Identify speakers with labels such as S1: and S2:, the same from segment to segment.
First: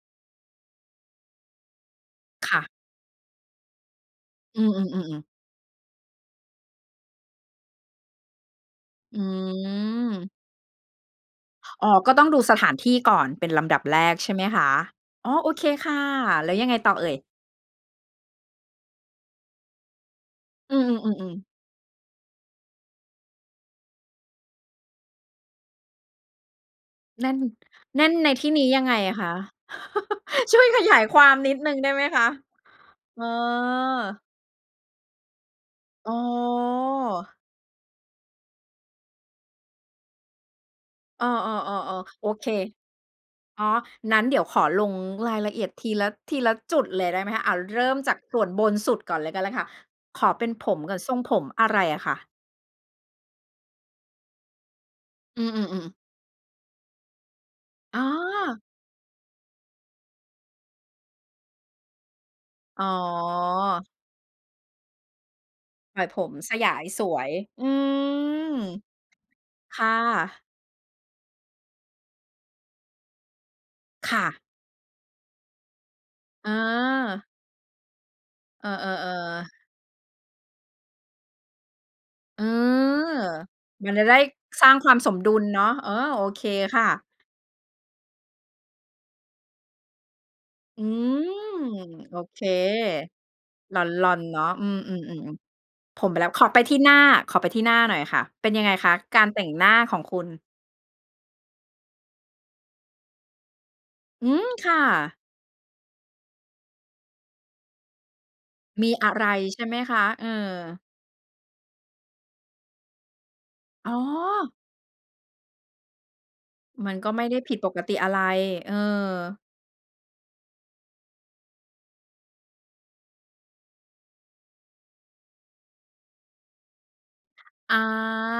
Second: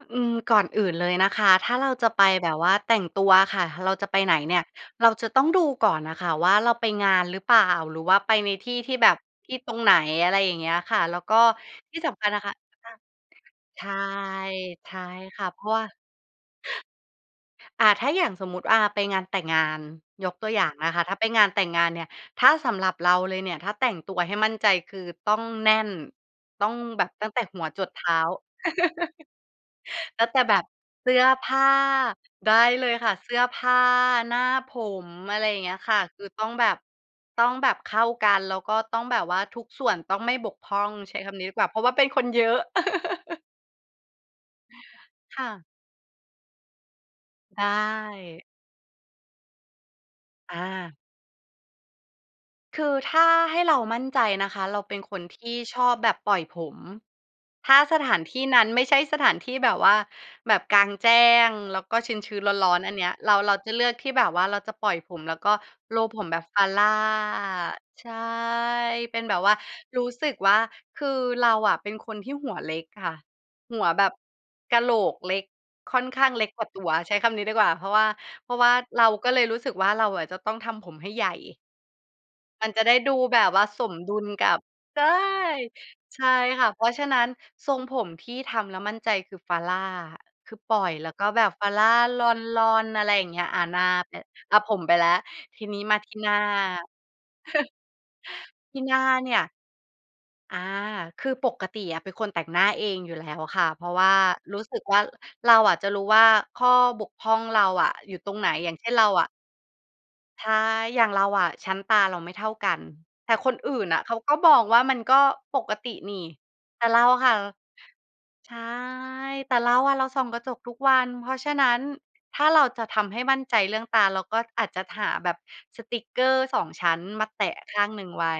S1: ฮ อืม ก่อนอื่นเลยนะคะ ถ้าเราจะไปแบ
S2: ค
S1: บ
S2: ่ะ
S1: ว่าแต่งตัวอะค่ะ เราจะไปไหนเนี
S2: อ
S1: ่
S2: ื
S1: ย เ
S2: อ
S1: รา
S2: ๆ ๆ ๆ
S1: จะต้องดูก่อนอะค่ะว่าเราไปงานหรือเปล่า หรือว่าไปในที่ ๆ แบ
S2: อ
S1: บ ที่ตรงไหน? อ
S2: ืม
S1: ะไรอย่างเงี้ยค่ะ แล้วก็
S2: อ๋อ
S1: ที่
S2: ก
S1: ส
S2: ็ต
S1: ำค
S2: ้อ
S1: ั
S2: ง
S1: ญ
S2: ด
S1: น
S2: ู
S1: ะค
S2: ส
S1: ะ
S2: ถานท
S1: ค่
S2: ี
S1: ะ
S2: ่ก่อนเป็นลำดั
S1: ใช
S2: บ
S1: ่
S2: แรกใช่ไหมคะ?
S1: ใช่
S2: อ๋อ
S1: ค
S2: โ
S1: ่ะ
S2: อ
S1: เพ
S2: เค
S1: ราะว่า
S2: ค่ะ แล้วยังไงต่อเอ่ย?
S1: อา ถ้าอย่างสมมุติ อา ไปงานแต่งงาน ยกตัวอย่า
S2: อ
S1: ง
S2: ื
S1: นะคะ ถ้าไป
S2: อ ๆ ๆ ๆ
S1: งานแต่งงานเนี่ย ถ้าสำหรับเราเลยเนี่ย ถ้าแต่งตัวให้มั่นใจ คือต้องแน่น ต้องแบบ
S2: แ
S1: ต
S2: น
S1: ั้
S2: ่
S1: ง
S2: น
S1: แต่หัวจรดเ
S2: แน
S1: ท
S2: ่น
S1: ้า
S2: ในที่นี้ยังไงอะคะ?
S1: แล้วแต่ แบ
S2: ช่
S1: บ
S2: วยขยาย
S1: เสื
S2: ค
S1: ้
S2: ว
S1: อ
S2: าม
S1: ผ
S2: นิด
S1: ้
S2: ห
S1: า
S2: นึ่งได้ไหมคะ?
S1: ได้เลยค่ะ
S2: เออ
S1: เสื้อผ้าหน้าผม อะไรอย่างเงี้ยค่ะ
S2: อ๋
S1: ค
S2: อ
S1: ือต้องแบบ ต้องแบบเข้ากัน แล้วก็ต้องแบบว่าทุกส่วนต้องไม่บกพร่อง ใช้
S2: เออ
S1: คำนี้ดีกว่า เพราะว่าเ
S2: ๆ
S1: ป็น
S2: ๆ
S1: ค
S2: ๆ โ
S1: น
S2: อ
S1: เย
S2: เ
S1: อ
S2: ค
S1: ะ
S2: อ๋อ งั้นเดี๋ยวขอลงรา
S1: ค
S2: ย
S1: ่
S2: ละเ
S1: ะ
S2: อียดทีละ ทีละจุดเลยได้ไหมคะ อา
S1: ใช่
S2: เริ่มจากส่วนบนสุดก่อนเลยก็ไล้ค่ะ ขอเป็น
S1: อ
S2: ผมก่อ
S1: า
S2: น ทรงผมอะไรอะคะ?
S1: คือถ้าให้เรามั่นใจนะคะ เราเป็นคน
S2: อ
S1: ท
S2: ือ
S1: ี่ช
S2: ๆ ๆ
S1: อ
S2: ๆ
S1: บแบบปล่อยผม ถ้า
S2: อ
S1: ส
S2: ๋
S1: ถานที่
S2: อ
S1: นั้นไม่ใช่สถานที่แบบว่า แบบกลางแจ้ง แล้วก็ชื้น ๆ ร้อ
S2: อ
S1: น
S2: ๋
S1: ๆ อันเนี้ยเรา เราจะเลื
S2: อ
S1: อกที่แบบว่า เราจะปล่อยผมแล้วก็
S2: ปล่อย
S1: roll
S2: ผ
S1: ผม
S2: ม
S1: แบบ
S2: สยาย
S1: Farrah
S2: สวย อื
S1: ใช่
S2: ม
S1: เป็นแบบว่า
S2: ค่
S1: รู้สึก
S2: ะ
S1: ว่า คือเราอะ เป็นคนที่หัวเล็กค่ะ หัวแบ
S2: ค
S1: บ
S2: ่ะ
S1: กะโหลกเล็ก ค่อนข้างเล็กกว่าตัว ใช้
S2: อา
S1: คำนี้ดีกว่า เพราะว่า เพราะ
S2: เ
S1: ว
S2: ออ
S1: ่า เราก็เลย
S2: ๆ
S1: ร
S2: ๆ
S1: ู้สึกว่าเราอะจะต้องทำผมให้ใหญ่
S2: อื
S1: มันจะได้ด
S2: ม
S1: ูแบบว่าส
S2: มั
S1: ม
S2: นจะ
S1: ดุ
S2: ได้
S1: ลกับ
S2: สร้างควา
S1: ใ
S2: ม
S1: ช่
S2: สมดุลเนาะ เออ
S1: ใช
S2: โอ
S1: ่
S2: เค
S1: ค่ะ เ
S2: ค
S1: พ
S2: ่
S1: รา
S2: ะ
S1: ะฉะนั้นทรงผมที่ทำแล้วมั่นใจ คือ Farrah คือ ปล่
S2: อื
S1: อยแล้ว
S2: ม
S1: ก็แบบ Farrah
S2: โอ
S1: ล
S2: เค
S1: อน ๆ อะไรอย่างเงี้ย อา ห
S2: ล
S1: น้า
S2: อ
S1: ไป
S2: น ๆ เนาะ
S1: อา
S2: อื
S1: ผ
S2: ม
S1: มไปแล้ว ที
S2: ๆ ๆ
S1: นี้ม
S2: ๆ
S1: า
S2: ผ
S1: ท
S2: มไ
S1: ี
S2: ป
S1: ่
S2: แล้
S1: หน
S2: ว
S1: ้า
S2: ขอไปที่หน้า ขอไปที่หน้าหน่อยค่ะ เป็นยังไง
S1: ที่
S2: ค
S1: ห
S2: ะ?
S1: น้า
S2: การ
S1: เนี
S2: แ
S1: ่
S2: ต
S1: ย
S2: ่งหน้าของคุณ
S1: อา คือปกติอะเป็นคนแต่งหน้าเองอยู่แล้วค่ะ เพราะว่า
S2: อืม
S1: รู้
S2: ค
S1: ส
S2: ่
S1: ึกว่า
S2: ะ
S1: เราอะจะรู้ว่าข้อบกพร่องเราอะอยู่ตรงไหน อย่างเ
S2: ม
S1: ช่
S2: ี
S1: นเรา
S2: อะไ
S1: อ
S2: ร
S1: ะ
S2: ใช่ไหมคะ? เออ
S1: ใช่ อย่างเราอะ ชั้นตาเราไม่เท่ากัน แต่คนอื่น
S2: อ๋
S1: น
S2: อ
S1: ่ะเขาก็บองว่ามันก็ปกตินี่ แต่
S2: มั
S1: เ
S2: น
S1: รา
S2: ก็
S1: อ
S2: ไ
S1: ะ
S2: ม่
S1: ค
S2: ไ
S1: ่
S2: ด
S1: ะ
S2: ้ผิดปกติอะไร
S1: ใช่
S2: เออ
S1: แต่เราอะ เราส่องกระจกทุกวัน เพราะฉะนั้น ถ้าเราจะทำให้มั่นใจเรื่องตา เราก็อาจจะหาแบบสติกเกอร์ 2 ชั้น มาแตะข
S2: อ
S1: ้
S2: า
S1: างหนึ่งไว้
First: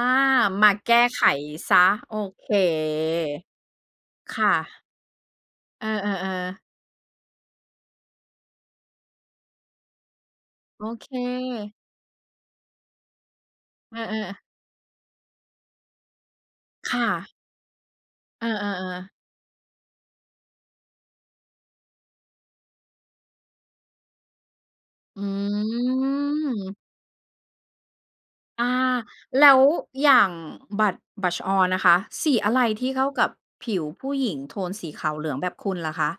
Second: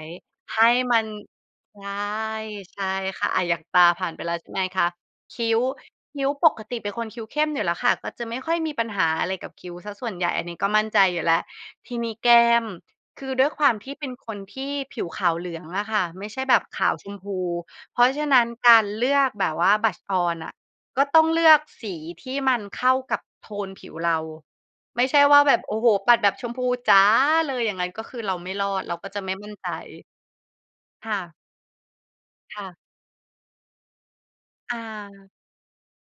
S1: ให
S2: มา
S1: ้
S2: แก
S1: มั
S2: ้
S1: น
S2: ไขเสี
S1: ใช
S2: ย
S1: ่
S2: โอเค
S1: ใช่ค่ะ อา อย่างตาผ่านไปแล้
S2: ค
S1: ว ใช
S2: ่
S1: ่ไหม
S2: ะ
S1: คะ คิ้ว
S2: เออ
S1: คิ้ว ป
S2: ๆ ๆ
S1: กติเป็นคนคิ้วเข้มอยู่แล้วค่ะ ก็จะไม่ค่อยมีปัญหาอะไรกับคิ้วเสียส่วนใหญ่ อันนี้ก็ม
S2: โอ
S1: ั่นใจ
S2: เ
S1: อยู่แล้ว
S2: ค
S1: ทีนี้แก้ม คือด้วยความที
S2: เ
S1: ่
S2: อ
S1: เป็นค
S2: อ ๆ
S1: นที่ผิวขาวเหลืองอะค่ะ ไม่ใช่แบบขา
S2: ค
S1: ว
S2: ่
S1: ชมพ
S2: ะ
S1: ู เพราะฉะนั
S2: เอ
S1: ้น
S2: อ
S1: การเ
S2: ๆ
S1: ล
S2: ๆ
S1: ือกแบบว่า blush on อะ ก็ต้องเลือกสีที่มันเข้ากับโทนผิวเรา ไม่ใช
S2: อื
S1: ่ว่าแบบ โอ้โฮ ปัดแบบชมพู
S2: ม
S1: จ๋า เลย อย่างงั้นก็คือเราไม่
S2: อ
S1: ร
S2: า
S1: อด เราก็จะไม่
S2: แล
S1: มั่
S2: ้
S1: น
S2: ว
S1: ใจ
S2: อย่าง blush
S1: ค่ะ
S2: blush on ล่ะคะ สีอะไ
S1: ค
S2: ร
S1: ่ะ
S2: ที่เข้ากับผิวผู้หญิงโทน
S1: อ
S2: สีขาวเหล
S1: า
S2: ืองแบบคุณล่ะคะ?